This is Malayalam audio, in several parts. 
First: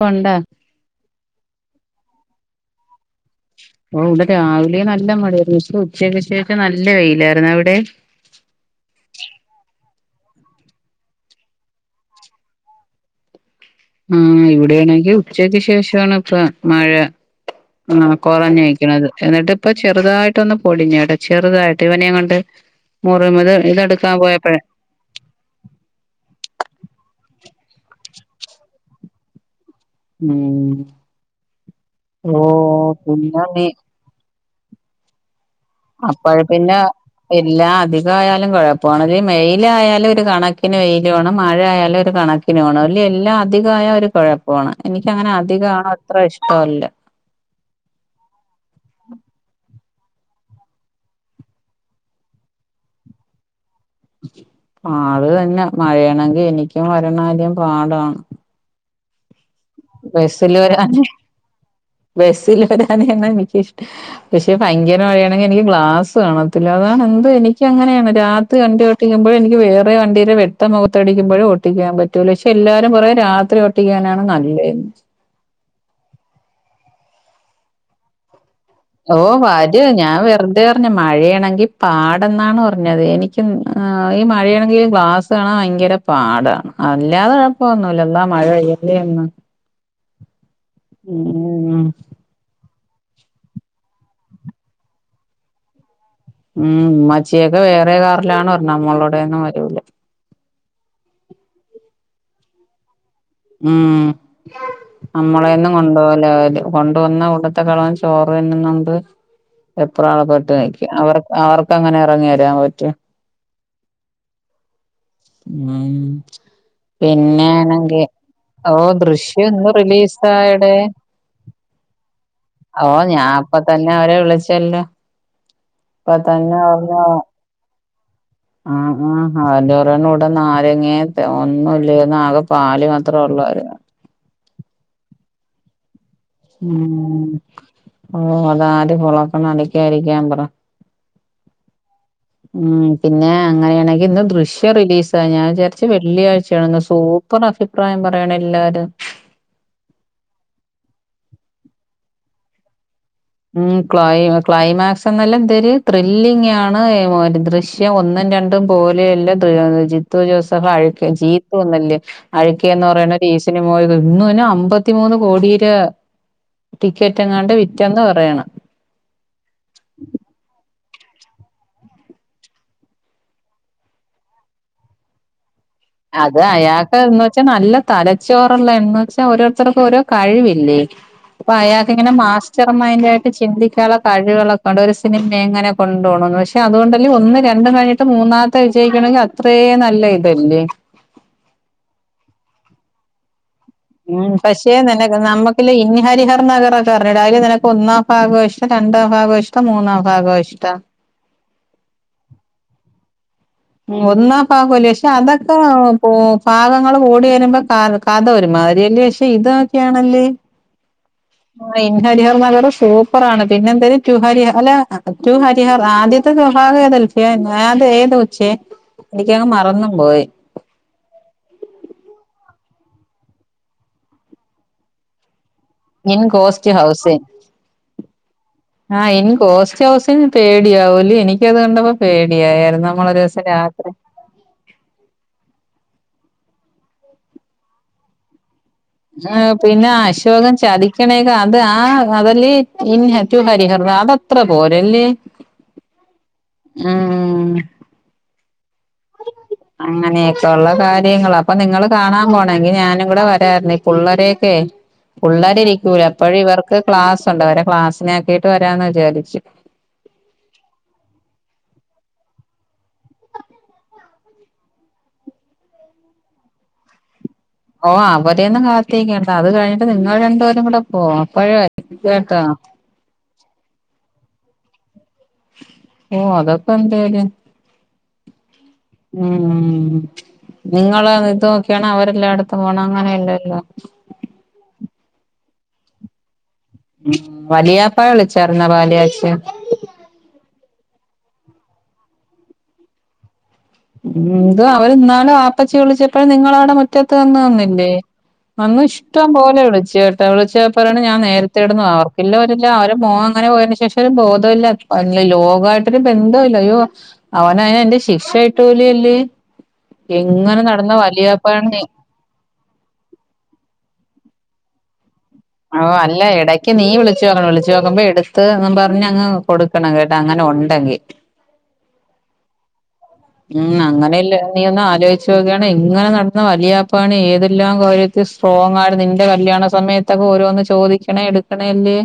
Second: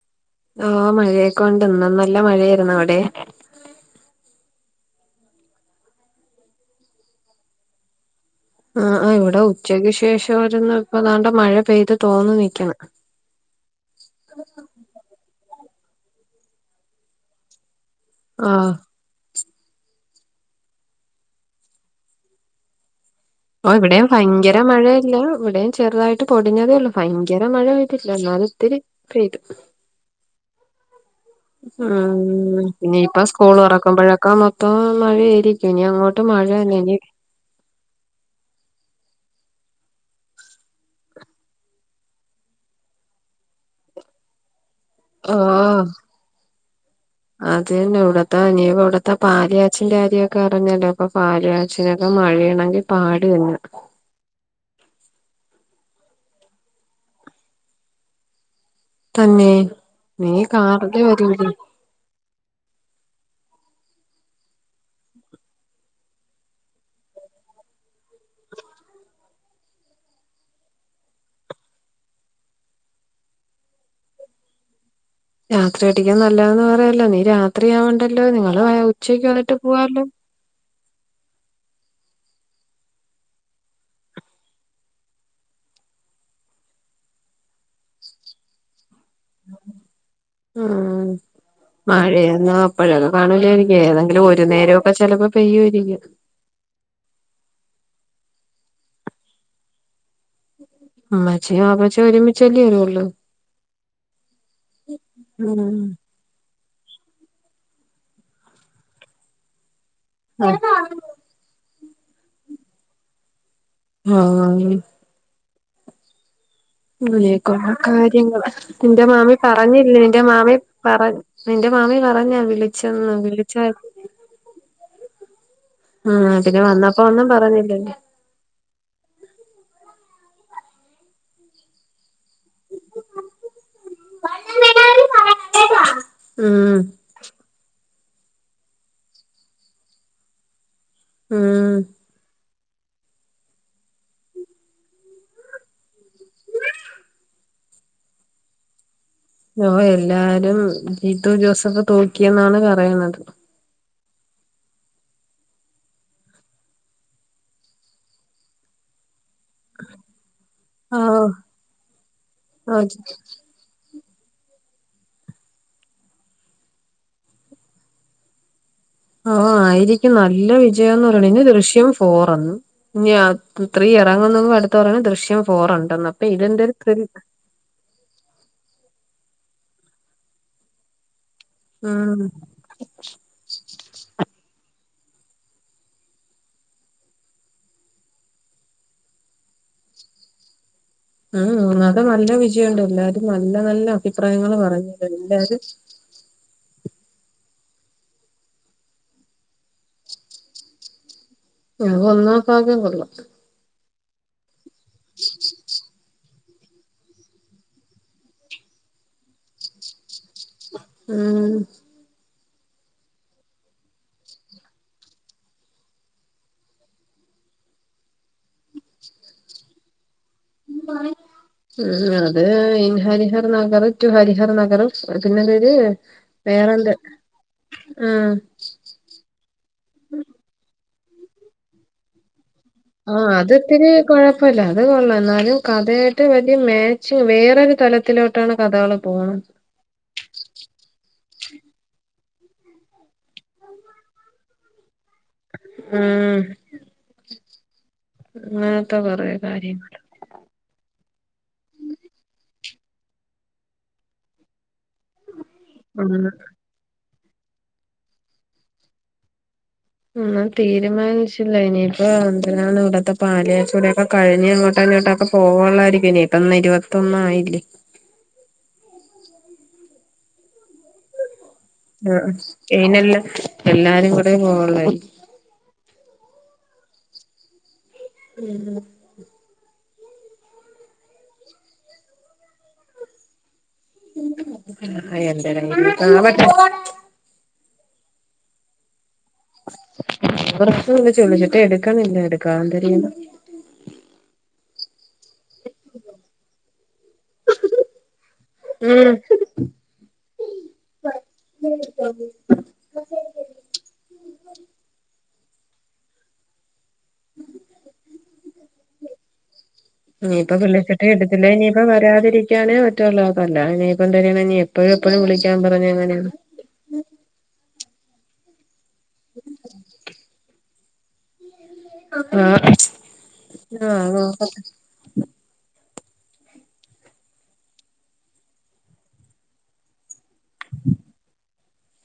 കൊണ്ടാ? ഓഹ് മഴയെക്കൊ ണ്ട്, ഇന്ന് നല്ല മഴയായിരുന്നു. അവിടെ? ഓഹ് ഇവിടെ രാവിലേ നല്ല മഴയായിരുന്നു. പക്ഷെ ഉച്ചക്ക് ശേഷം നല്ല വെയിലായിരുന്നു. അവിടെ? ആഹ് ആഹ് ഇവടെ ഉച്ചയ്ക്ക് ശേഷവാരുന്ന്. ഇപ്പൊ ദാ ണ്ടെ മഴ പെയ്ത് തോർന്നു നിക്കണ്. ആഹ് ഇവിടെയാണെങ്കി ഉച്ചക്ക് ശേഷവാണ് ഇപ്പ മഴ. ആന് ആഹ് കൊറഞ്ഞഴക്ക്ണത്. എന്നിട്ടിപ്പ ചെറുതായിട്ടൊന്ന് പൊടിഞ്ഞേട്ടാ ചെറുതായിട്ട് ഇവനെം ങ്ങൊണ്ട് [unintelligible] ഓഹ് ഇവിടെയും ഭയങ്കര മഴയല്ല. ഇവിടെം ചെറുതായിട്ട് പൊടിഞ്ഞതേ ഒള്ളൂ ഭയങ്കര മഴ പെയ്തില്ല എന്നാലും ഇത്തിരി പെയ്തു. ഉം ഓ ഉം പിന്നെ ഇപ്പ സ്കൂൾ തൊറക്കുമ്പോഴൊക്ക മൊത്തം മഴയായ്രി ക്ക്യും. ഇനി അങ്ങോട്ട് മഴ തന്നെ. ഇനി എല്ലാ അധിക ആയാലും കുഴപ്പമാണ് ത് മെയിലായാലും ഒരു കണക്കിന് വെയിലു ആണ് മഴയായാലും ഒരു കണ ക്കിന് വാണം. ഇല്ലെ എല്ലാം അധികവായാ ഒരു കുഴപ്പ ആണ്. എനിക്കങ്ങനെ അധികമാവ്ണ അത്ര ഇഷ്ടമല്ല. അതന്നെ ഇവിടത്തെ ഇനിപ്പ ഇവിടത്തെ പാല്യാച്ചിന്റെ കാര്യവൊക്കെ അറിഞ്ഞല്ലോ. അപ്പം പാല് കാ ച്ചിനൊക്കെ മഴയാണെങ്കി പാട് തന്നെ. പാട് തന്നെ. മഴയാണെങ്കി എനിക്കും വരണ കാര്യം പാടാണ്. തന്നെ നീ ബസ്സില് കാറ്‌ല് വരാന് വരൂടി ബസ്സില് വരാനാണ് എനിക്കിഷ്ടം പക്ഷെ ഭയങ്കര മഴയാണെങ്കി എനിക്ക് ഗ്ലാസ് കാണത്തില്ല അതാണ് എന്ത് എനിക്ക് അങ്ങനെയാണ് രാത്രി വണ്ടി യോട്ടിക്കുമ്പോ എനിക്ക് വേറെ വണ്ടീരെ വെട്ടം മുഖത്ത്ടിക്കുമ്പോയും ഒട്ടിക്കാൻ പറ്റൂല പക്ഷെ എല്ലാരും പറയും രാത്രി ഓട്ടിക്കാനാണ് നല്ലേന്ന് രാത്രി ഓടിക്കാൻ നല്ലാതാന്ന് പറയല്ലോ നീ രാത്രിയാവണ്ടല്ലോ നിങ്ങള് ഉച്ചയ്ക്ക് ഓഹ് വന്നിട്ട് വരും പോവാല്ലോ ഞാൻ വെറ് തെ പർഞ്ഞ് മഴയാണെങ്കി പാടെന്നാണ് പറഞ്ഞത് എനിക്ക് ഈ ആ മഴയാണെങ്കി ഗ്ലാസ് കാണാൻ ഭയങ്കര പാടാണ് അല്ലാതെ കൊഴപ്പമൊന്നുല്ല ഇന്നാ മഴ പെയ്യെല്ലേ ഇന്ന് ഉം ഉം മഴയൊന്നും ഇപ്പോഴൊക്കെ കാണൂല്ലായിരിക്കും ഏതെങ്കിലും ഒരു നേരവൊക്കെ ചെലപ്പോ പെയ്യുമായിരിക്കും ഉം ഉമ്മച്ചിയൊക്കെ വേറെ കാറിലാണ് വര്ണെ നമ്മളോടെയൊന്നും വരൂല ഉമ്മച്ചിം വാപ്പച്ചിം ഒരുമിച്ചല്ലേ വരുവൊള്ളൂ ഉം നമ്മളെയൊന്നും ഉം കൊണ്ടോവ ത്തില്ല അവര് കൊണ്ടുവന്ന കൂട്ടത്തെക്കാളും അവൻ ചോറ് തിന്ന്ന്നോണ്ട് വെപ്രാളപ്പെട്ട് നിക്കും അവർ അവർക്കങ്ങനെ എറങ്ങി വരാൻ പറ്റോ ആഹ് ഉം ഇങ്ങനെയൊക്കെയുള്ള പിന്നെയാണെങ്കി കാര്യങ്ങള് ഓ നിന്റെ മാമി ദൃശ്യം ഇന്ന് പറഞ്ഞില്ലേ നിന്റെ മാമി റിലീസായെടെ പറ നിന്റെ മാമി പറഞ്ഞാ ഓഹ് വിളിച്ചെന്ന് ഞാ വിളിച്ചാ അപ്പത്തന്നെ അവരെ വിളിച്ചല്ലോ ഇപ്പ ആഹ് തന്നെ ഇങ്ങാട്ടക്ക് വന്നപ്പോ പറഞ്ഞു ഒന്നും പറഞ്ഞില്ല അല്ലേ? ആഹ് ആഹാ ആലു ന്നൂടെ നാരങ്ങേം ഒന്നുംല്ലേന്നു ആകെ പാല് മാത്രേ ഒള്ളായിരുന്നു ല്ല [unintelligible] ഉം ഓഹ് ആഹ് നാല് പൊളോക്ക ന്നാ അടിക്കാതിരിക്കാൻ പറ ആഹ് ഉം പിന്നെ അങ്ങനെയാണെങ്കി ഇന്ന് ദൃശ്യം റിലീസായി ഞൻ വിചാരിച്ച് വെള്ളിയാഴ്ച്ചയാണെന്ന് സൂപ്പ ർ അഭിപ്രായം പറയ്ണെല്ലാരും ഓഹ് എല്ലാരും ജീത്തു ജോസഫ് തൂക്കിയെന്നാണ് പറയുന്നത് ഉം ക്ലൈ ക്ലൈമാക്സ് എന്നല്ലാം എന്തെര് ത്രില്ലിംഗാണ് ദൃശ്യ ദൃശ്യം ഒന്നും രണ്ടും പോലെയല്ല ജിത്തു ജോസഫ് അഴക്ക് ആഹ് ജീപ്പ് വന്നില്ലേ ആഹ് അഴുക്കേന്ന് പറയുന്ന ഒരു ഈ സിനിമ പോയത് ഇന്ന് തന്നെ അമ്പത്തിമൂന്ന് കോടിയുടെ ടിക്കറ്റെങ്ങാണ്ട് വിറ്റന്ന് പറ യണ് ആഹ് ആയിരിക്കും നല്ല വിജയംന്ന് പറയണ് ഇനി ദൃശ്യം ഫോറെറങ്ങു ഇഞ്ഞ് ത്രീ എറങ്ങുന്നും അടുത്തു പറഞ്ഞു ദൃശ്യം ഫോറുണ്ടന്ന് അപ്പൊ ഇതെന്തെരു ത്രി പക്ഷെ നല്ല തലച്ചോറുള്ള എന്ന് വെച്ചാ ഓരോരുത്തർക്കും ഓരോ കഴിവില്ലേ? അപ്പൊ അയാക്കിങ്ങനെ ഉം മാ സ്റ്റർ മൈൻ്റായിട്ട് ചിന്തിക്കാനുള്ള കഴിവുകളൊക്കെണ്ട് ഒരു സിനിമ എങ്ങനെ കൊണ്ടു പോകണന്ന് പക്ഷെ അതുകൊണ്ടല്ല ഒന്ന് രണ്ടും കഴിഞ്ഞിട്ട് മൂന്നാമത്തെ വിജയിക്കണമെങ്കി അത്രേ നല്ലയിതല്ലേ? ആഹ് അത നല്ല വിജയുണ്ട് എല്ലാരും നല്ല നല്ല അഭിപ്രായങ്ങള് പറഞ്ഞത് എല്ലാരും ഇ ഹരിഹർ നഗറൊക്കെ അറിഞ്ഞൂടെ അയില് നിനക്ക് ഒന്നാം ഭാഗം ഇഷ്ട്ടം രണ്ടാം ഭാഗോയിഷ്ട്ടം മൂന്നാം ഭാഗോയിഷ്ട്ടം? ആഹ് അത് ഒന്നാം ഭാഗം കൊള്ളാം ഒന്നാം ഭാഗവല്ലേ പക്ഷേ അതൊക്കെ പോ ഭാഗങ്ങള് കൂടി വരുമ്പോ കഥ ഒരുമാതിരിയല്ലേ? പക്ഷെ ഇത് നോക്കിയാണല്ലേ? ഉം ആഹ് ഇൻ ഹരിഹർനഗർ സൂപ്പറാണ് പിന്നെന്തേനു ടു ഹരിഹർ അല്ല ടു ഹരിഹർ ആദ്യത്തെ [unintelligible] അത [unintelligible] അത് ഏത കൊച്ചേ എനിക്കങ് മറന്നും പോയി [unintelligible] ഉം അത് ഇൻ ഹരിഹർ നഗർ ടു ഹരിഹർ നഗർ പിന്നെ വര് ഇൻ ഗോസ്റ്റ് ഹൗസിങ് ആഹ് ആഹ് ഇൻ ഗോസ്റ്റ്ഹൗസിങ് പേടിയാ ഓല് എനിക്കത് കണ്ടപ്പോ പേടിയായാര്ന്നു അപ് ആഹ് അത് ത്തിരി കൊഴ പ്പല്ല അത് കൊള്ള എന്നാലും കഥയായിട്ട് വല്യ മാച്ചിങ് വേറൊരു തലത്തിലോട്ടാണ് കഥാള് ഏ പ് പിന്നെ അശോകൻ ചതിക്കണൊക്കെ അത് ആ അതല്ലേ ഇൻ ടു ഹരിഹർ അതൊ ത്ര പോരല്ലേ ഉം ഉം ങ്ങേത്തെ കൊറേ കാര്യങ്ങള് ത്തൊള്ള കാര്യങ്ങള് അപ്പൊ നിങ്ങള് കാണാൻ പോണെങ്കി ഞാനും കൂടെ വരാര്ന്നു ഈ പുള്ളേരൊക്കെ പുള്ളരിരിക്കൂല ഉം അപ്പഴും ഇവർക്ക് ക്ലാസുണ്ട് അവരെ ക്ലാസ്സിനാക്കിട്ട് വരാന്ന് വിചാരിച്ചു ഒന്നും തീരുമാനിച്ചില്ല ഇനിയിപ്പോ എന്തിനാണ് ഇവ്ട്ത്തെ പാല് കാച്ചൂടിയൊക്കെ കഴിഞ് അങ്ങോട്ടോ ഇങ്ങോട്ടൊക്കെ പോവള്ളായിരിക്കും ഇനിപ്പൊ ഇന്ന് ഇരുപത്തൊന്നായില്ലേ ഓ അവരെയൊന്നും കാത്തിക്കണ്ടോ അത് കഴിഞ്ഞിട്ട് നിങ്ങൾ രണ്ട് പേരും കൂടെ പോ അപ്പോഴ ആ അ ഇയ്നെല്ലം എല്ലാരും കൂടെ പോവൊള്ളായി ഓ അതൊക്കെ എന്തേലും ഉം നിങ്ങള് ഇത് നോക്ക്യാണോ അവരെല്ലാട്ത്തും പോണം അങ്ങനെയല്ലല്ലോ [unintelligible] ഉം വലിയാപ്പ വിളിച്ചാർന്നോ പാല് കാച്ച് [unintelligible] വിളിച്ച്ട്ട് എടുക്കുന്നില്ല എടുക്കാ ന്തെരെയ്യ്ന്നു ഉം ഇത് അവർന്നാളും അപ്പച്ചി വിളിച്ചപ്പഴും നിങ്ങളവടെ മുറ്റത്ത് വന്ന് നിന്നില്ലേ അന്ന് ഇഷ്ടം ഉം പോലെ വിളിച്ച് കേട്ടോ വിളിച്ച പറയാണ് ഞാൻ നേരത്തെ ഇടന്ന് അവർക്കില്ല [unintelligible] ല്ല അവരെ മോ അങ്ങനെ പോയതിന് ശേഷം ഒരു ബോധല്ല അല്ല ലോകായിട്ടൊരു ബന്ധോല്ല അയ്യോ അവനയ് അയ്ന്റെ ശിക്ഷ കിട്ടുലല്ലേ എങ്ങനെ നടന്ന വല്യാപ്പാണ് വരാതിരി ക്യാന് മറ്റൊരു ലോകല്ല ഇനിപ്പ [unintelligible] എപ്പഴും എപ്പഴും വിളിക്ക ഓ അല്ല എടക്ക് നീ വിളിച്ചു പർഞ് വിളിച്ചോക്കുമ്പൊ എടുത്ത്ന്നും പർ മുന്നങ്ങ് കൊടുക്കണം കേട്ടോ അങ്ങനെ ഒണ്ടെങ്കി ആഹ് ഉം അങ്ങനില്ല നീ ഒന്ന് ആലോയ് ച്ചോക്കാണെ എങ്ങനെ നടന്ന വല്യാപ്പാണ് ഏതെല്ലാം കാര്യത്തിൽ സ്ട്രോങ്ങാര്ന്നു ഇന്റെ കല്യാണ സമയ ത്തൊക്കെ ഓരോന്ന് ചോദിക്കണേ എടുക്കണേ അല്ലേ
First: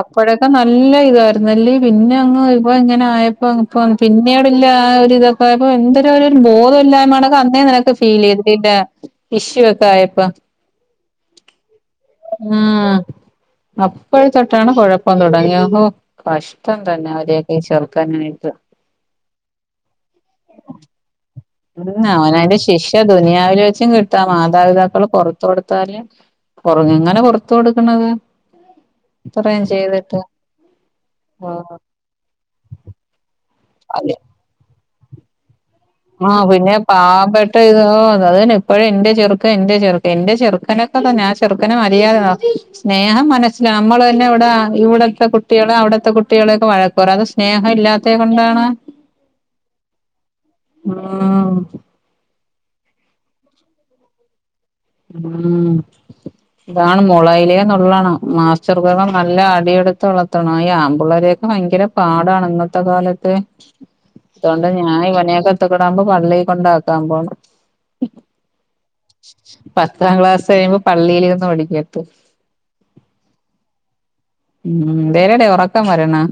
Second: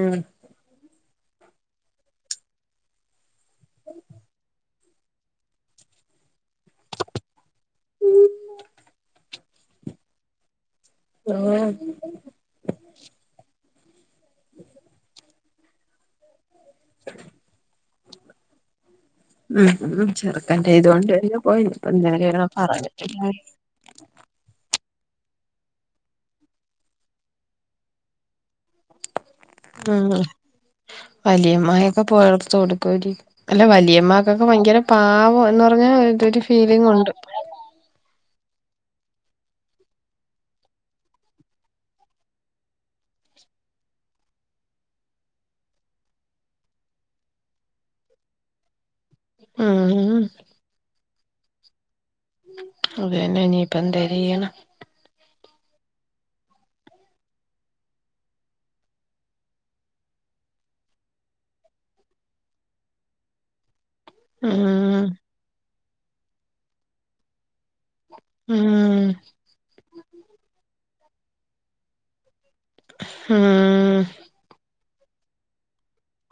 അപ്പഴൊ ക്കെ നല്ല ഇതാര്ന്നു അല്ലേ പിന്നങ്ങ് ഇപ്പ ഇങ്ങനായപ്പോ അപ്പൊ പിന്നീട്ല്ല ആ ഒരിതൊ പ്പായപ്പൊ എന്തരവരൊര് ബോധല്ലായ്മേക്കെ അന്നേ നിനക്ക് ഫീലെയ്തില്ലെ വിഷു ഒക്കെ ആയപ്പം ആഹ് ആഹ് അപ്പഴെ തൊട്ടാണ് കുഴപ്പം തുടങ്ങിയത് ഹോ കഷ് ടം തന്നെ അവരെയൊക്കെ ചേർക്കാനായിട്ട് ഉം ഉം ചെറ്ക്കന്റെ ഇത് കൊണ്ട് അയ്രം ഉം അവനവന്റെ ശിക്ഷ ദുനിയാവില് വെച്ചും കിട്ടാ മാതാപിതാക്കള് പാെറ്ത്ത് കൊടുത്താല് പൊറ് ഇങ്ങനെ പോറ്ത്ത് കൊടുക്കുന്നത് ഇത്രേം ചെയ്തിട്ട് അപാെറ്ത്ത് കൊടുക്കാേരി അല്ല വലിയമാക്കൊക്കെ ഭയങ്കര പാവ വാന്നാ കൊർഞ്ഞാ എന്തൊരു ഫീലിംഗ് ഉണ്ട് ട്ടെ ഇതൊ അത് അത് തന്നെ എപ്പഴും എന്റെ ചെറുക്കൻ എന്റെ ചെറുക്കൻ എന്റെ ചെറുക്കനൊക്കെ തന്നാ ആ ചെറുക്കനെ മതിയാതോ സ്നേഹം മനസ്സിലാ നമ്മള് തന്നെ ഇവിടെ ഇവിടത്തെ കുട്ടികള് അവിടത്തെ കുട്ടികളെയെക്കെ വഴക്കറിം അത് സ് സ്നേഹം ഇല്ലാത്തേ കൊണ്ടാണേ ഉം ഉം [unintelligible] അത് തന്നെ ഇനിയിപ്പന്തരീയ്യനാ ഉം ഇതാണ് മുളയിലേന്നുള്ളണം മാസ്റ്റർകൾ നല്ല അടികൊടുത്ത് വളർത്തണം ഈ ആമ്പിള്ളാരെ ക്കെ ഭയങ്കര പാടാണ് ഇന്നത്തെ കാലത്ത് അതോണ്ടാ ഞാൻ ഉം ഇവനെയെക്കെ എത്തക്കിടാവുമ്പൊ പള്ളീ കൊണ്ടാക്കാൻ പോണ് ഉം പത്താം ക്ലാസ് കഴിയുമ്പോ പള്ളിലിരിന്ന് പഠിക്കട്ടെ ഉം ഉം ന്തേരെടി ഒറക്കം വരണ്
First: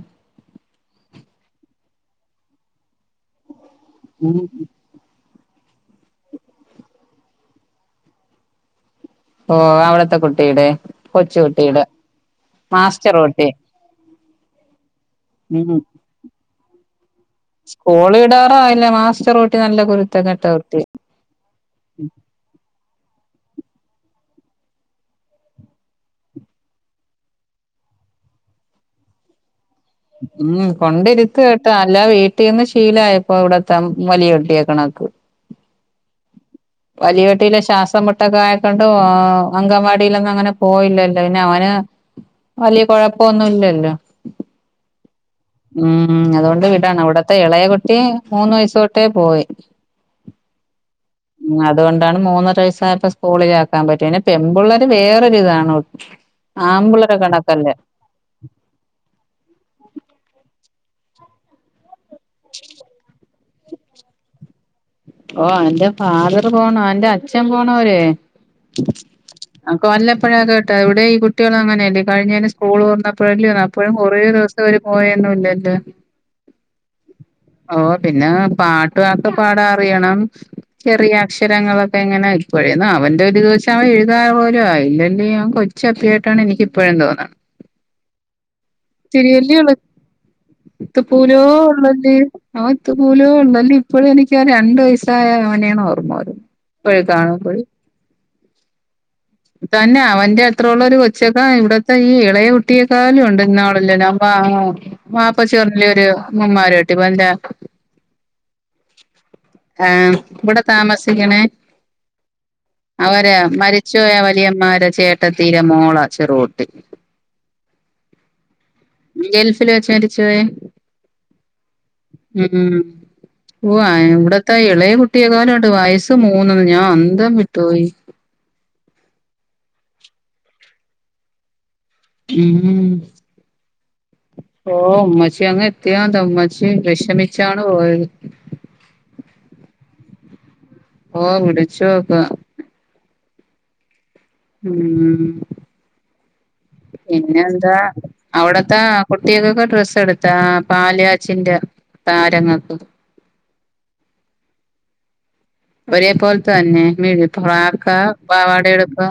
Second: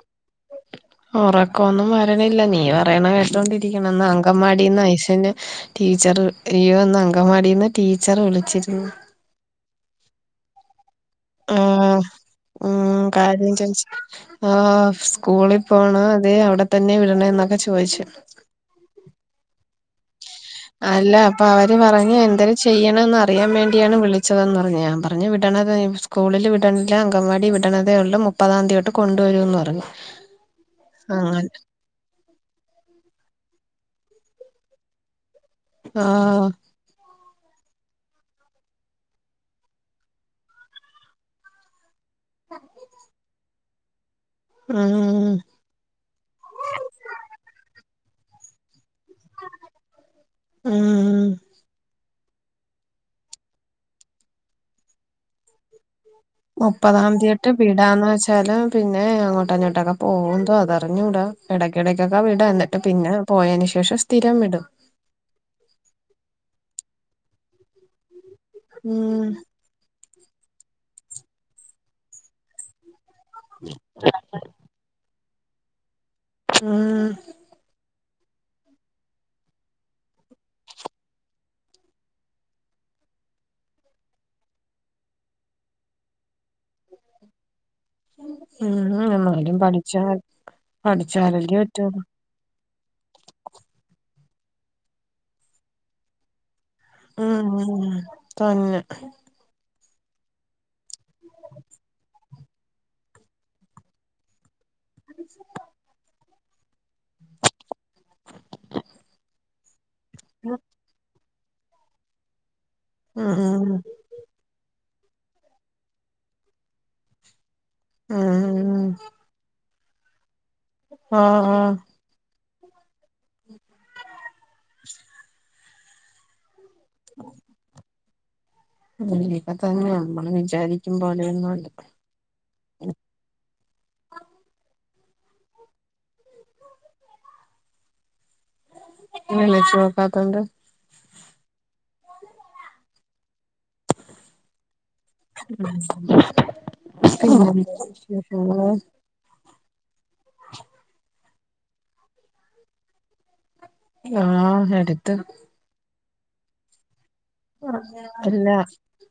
ഒറക്കംഒന്നും വരണില്ല നീ പറയ്ണ കേട്ടോണ്ടിരിക്ക്‌ണ് ഇന്ന് അങ്കവാടീന്ന് ഐഷൂന് ടീച്ചറ്‌ ലീവൊന്ന് അങ്കവാടീന്ന് ടീച്ചറ് വിളിച്ചിര്ന്നു ഓഹ് അവിടത്തെ കുട്ടീടെ ആഹ് ഉം കുട്ടി കാര്യം ചോയിച്ച് ആഹ് സ്കൂളിൽ പോണോ അതേ അവടെ തന്നെ വിടണെന്നൊക്കെ ചോയിച്ചു ഓഹ് ഇല്ല മാസ്റ്റർ കുട്ടി നല്ല കുരുത്തങ്കെട്ട കുട്ടി അല്ല അപ്പോ അവര് പറഞ്ഞ് എന്തരം ചെയ്യണെന്ന് അറിയാൻ വേണ്ടിയാണ് വിളിച്ചതെന്ന് പറഞ്ഞ് ഞാൻ പറഞ്ഞ് വിടണത് [unintelligible] സ്കൂളില് വിട്ണില്ല അങ്കൻവാടി വിടണതേ ഒള്ളൂ മുപ്പതാന്തിയൊട്ട് കൊണ്ടുവരൂന്ന് പറഞ്ഞു ഉം കൊണ്ടിരുത്ത് അങ്ങനെ കേട്ടാ അല്ലാ വീട്ടീന്ന് ശീലായപ്പോ ഇവിടെത്ത വലിയ കുട്ടിയാ കണക്ക് ആഹ് വലിയ കുട്ടിയിലെ ശ്വാസം മുട്ടൊക്കെ ആയക്കൊണ്ടും ഓ അങ്കൻവാടിലൊന്നും അങ്ങനെ പോയില്ലല്ലോ പിന്നെ അവന് വലിയ കൊഴപ്പൊന്നുംല്ലല്ലോ ഉം ഉം ഉം ഉം അതുകൊണ്ട് വിടാണാ അവടത്തെ എളയ കുട്ടി മൂന്ന് വയസ് തൊ ട്ടേ പോയി ഉം അതുകൊണ്ടാണ് മൂന്നര വയസ്സായപ്പോ സ്കൂളിലാക്കാൻ പറ്റ് പിന്നെ പെമ്പിള്ളേര് വേറൊര് ഇതാണോ മുപ്പതാം ന്തിയൊട്ട് വിടാന്ന് വെച്ചാല് പിന്നെ അങ്ങോട്ട് ഇഞോട്ടെക്കെ പോവും ന്തോ അതറിഞ്ഞൂടാ എടയ്ക്കിടക്കൊക്കെ വിടാ എന്നിട്ട് പിന്നെ പോയേന് ശേഷം സ്ഥിരം വിടും ഓഹ് അവന്റെ ഫാദർ പോണോ അവന്റെ അച്ഛൻ പോണോ വരെ ഉം അംക്ക് വല്ലപ്പഴെക്ക കിട്ടാ ഇവടെ ഈ കുട്ടികളും അങ്ങനെയല്ലേ കഴിഞ്ഞേന് സ്കൂള് തൊർന്നപ് പ്പഴല്ലേ അപ്പാെഴും കൊറേ ദിവസം ഇവര് പോയേന്നുംല്ലല്ലോ ഉം ഓഹ് പിന്നെ പാട്ട് ഒക്കെ പാടാ അറിയണം ചെറിയ അക്ഷരങ്ങളൊക്കെ എങ്ങനെ ഇപ്പോഴേന്നു അവന്റെ ഒരു ഇത് വെച്ച് അവൻ എഴുതാൻ പോലും ആയിഇല്ലങ്കി അവൻ കൊ ച്ചപ്പിയായിട്ടാണ് എനിക്ക് ഇപ്പഴും തോന്നുണത് ഉം ച്ചിരിയല്ലേ എന്നാലും ഉള്ളൂ പഠിച്ചാൽ ഇത്ത പൂലോ പഠിച്ചാലല്ലേ പറ്റുള്ളൂ ഉള്ളല്ലേ അവൻ ഇത്തപോലോ ഉള്ളല്ലെ ഇപ്പോഴും എനക്ക് ആ രണ്ടു വയസ്സായ അവനെയാണ് ഓർമ്മ വരും ഉം ഉം ഉം തന്നെ തന്നെ അവന്റെ അത്ര ഉള്ള ഒരു കൊച്ചക്കാ ഇവിടത്തെ ഈ ഇളയെ കുട്ടിയക്കാട്ട്ലും ഉണ്ട് ഇന്നാളല്ല ഞാപാ വാപ്പ ഷൊർണല്ലൂർ മൂമാരോട്ടി ഇപ്പ എന്താ ആഹ് ഇവിടെ താമസിക്കണേ അവര് ഉം മരിച്ച് പോയ വലിയമാരെ ചേട്ടത്തീരെ മോള ചെറൂട്ടി ആഹ് ആഹ് ഗൽഫിൽ വെച്ച് മരിച്ചോയ ആ ആ ഉം ഉം ഓ ഇവിടത്തെ എളയ കുട്ടിയെക്കാലും ഒണ്ട് വയസ്സ് മൂന്ന്ന്ന് ഞാ ൻ അന്തം വിട്ടുപോയി. [unintelligible] അപ്പ തന്നെ നമ്മള് വിചാരിക്കും പോലെയൊന്നുവല്ല. ഉം ഓ ഉമ്മച്ചി അങ്ങ് എത്തിയോന്തോ ഉമ്മച്ചി വെഷമിച്ചാണ് പോയത്. ഒന്നു വിളിച്ചു നോക്കാത്തതെന്താ? ഓ വിളിച്ചുനോക്കാം. ഉം [unintelligible] കുട്ടികക്കൊക്കെ ഡ്രസ്സ് എടുത്താ, പാലുകാച്ചിന്റെ താരങ്ങൾക്ക്? ആഹ് എടുത്ത്. ഒരേ പോലെത്തെ തന്നെ [inaudible] ഫ്രാക്കാ, അല്ല പാവാട എടുക്കാ?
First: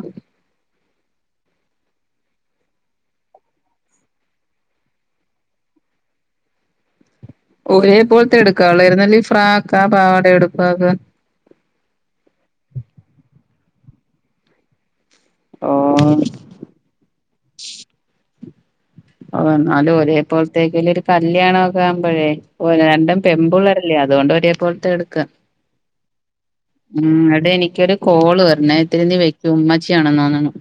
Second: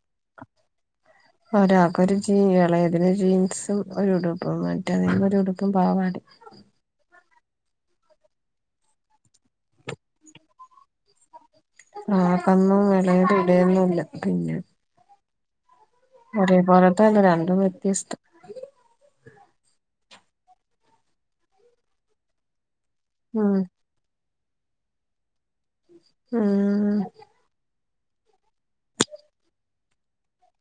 ഒരാൾക്കൊരു ജീ ഇളയതിന് ജീൻസും ഒരുടുപ്പും, മറ്റേതിനൊരു ഉടുപ്പും പാവാടയും. ഒരേ പോലത്തെ എടുക്കാവുള്ളേര്ന്നു അല്ലേ ഈ ഫ്രാക്കാ പാവാടയോ എടുക്ക ആതൊന്നും എളയത് ഇടുവേന്വില്ല പിന്നെ ഓഹ് ഒരേപോലത്തെയല്ല രണ്ടും വ്യത്യസ്തം ഓഹ് എന്നാലും ഒരേ പോലത്തേക്കല്ലേ ഒരു കല്യാണം ഒക്കെ ആകുമ്പോഴേ ഓ പിന്നേ രണ്ടും ഉം പെമ്പിള്ളേര് രല്ലേ അതുകൊണ്ട് ഒരേ പോലത്തെ എടുക്കാം, ഉം മം ഇടെ എനിക്കൊരു കോള് വരണെ, ഇത്തിരി നീ വെക്ക്, ഉമ്മച്ചിയാണെന്ന് തോന്നണ്.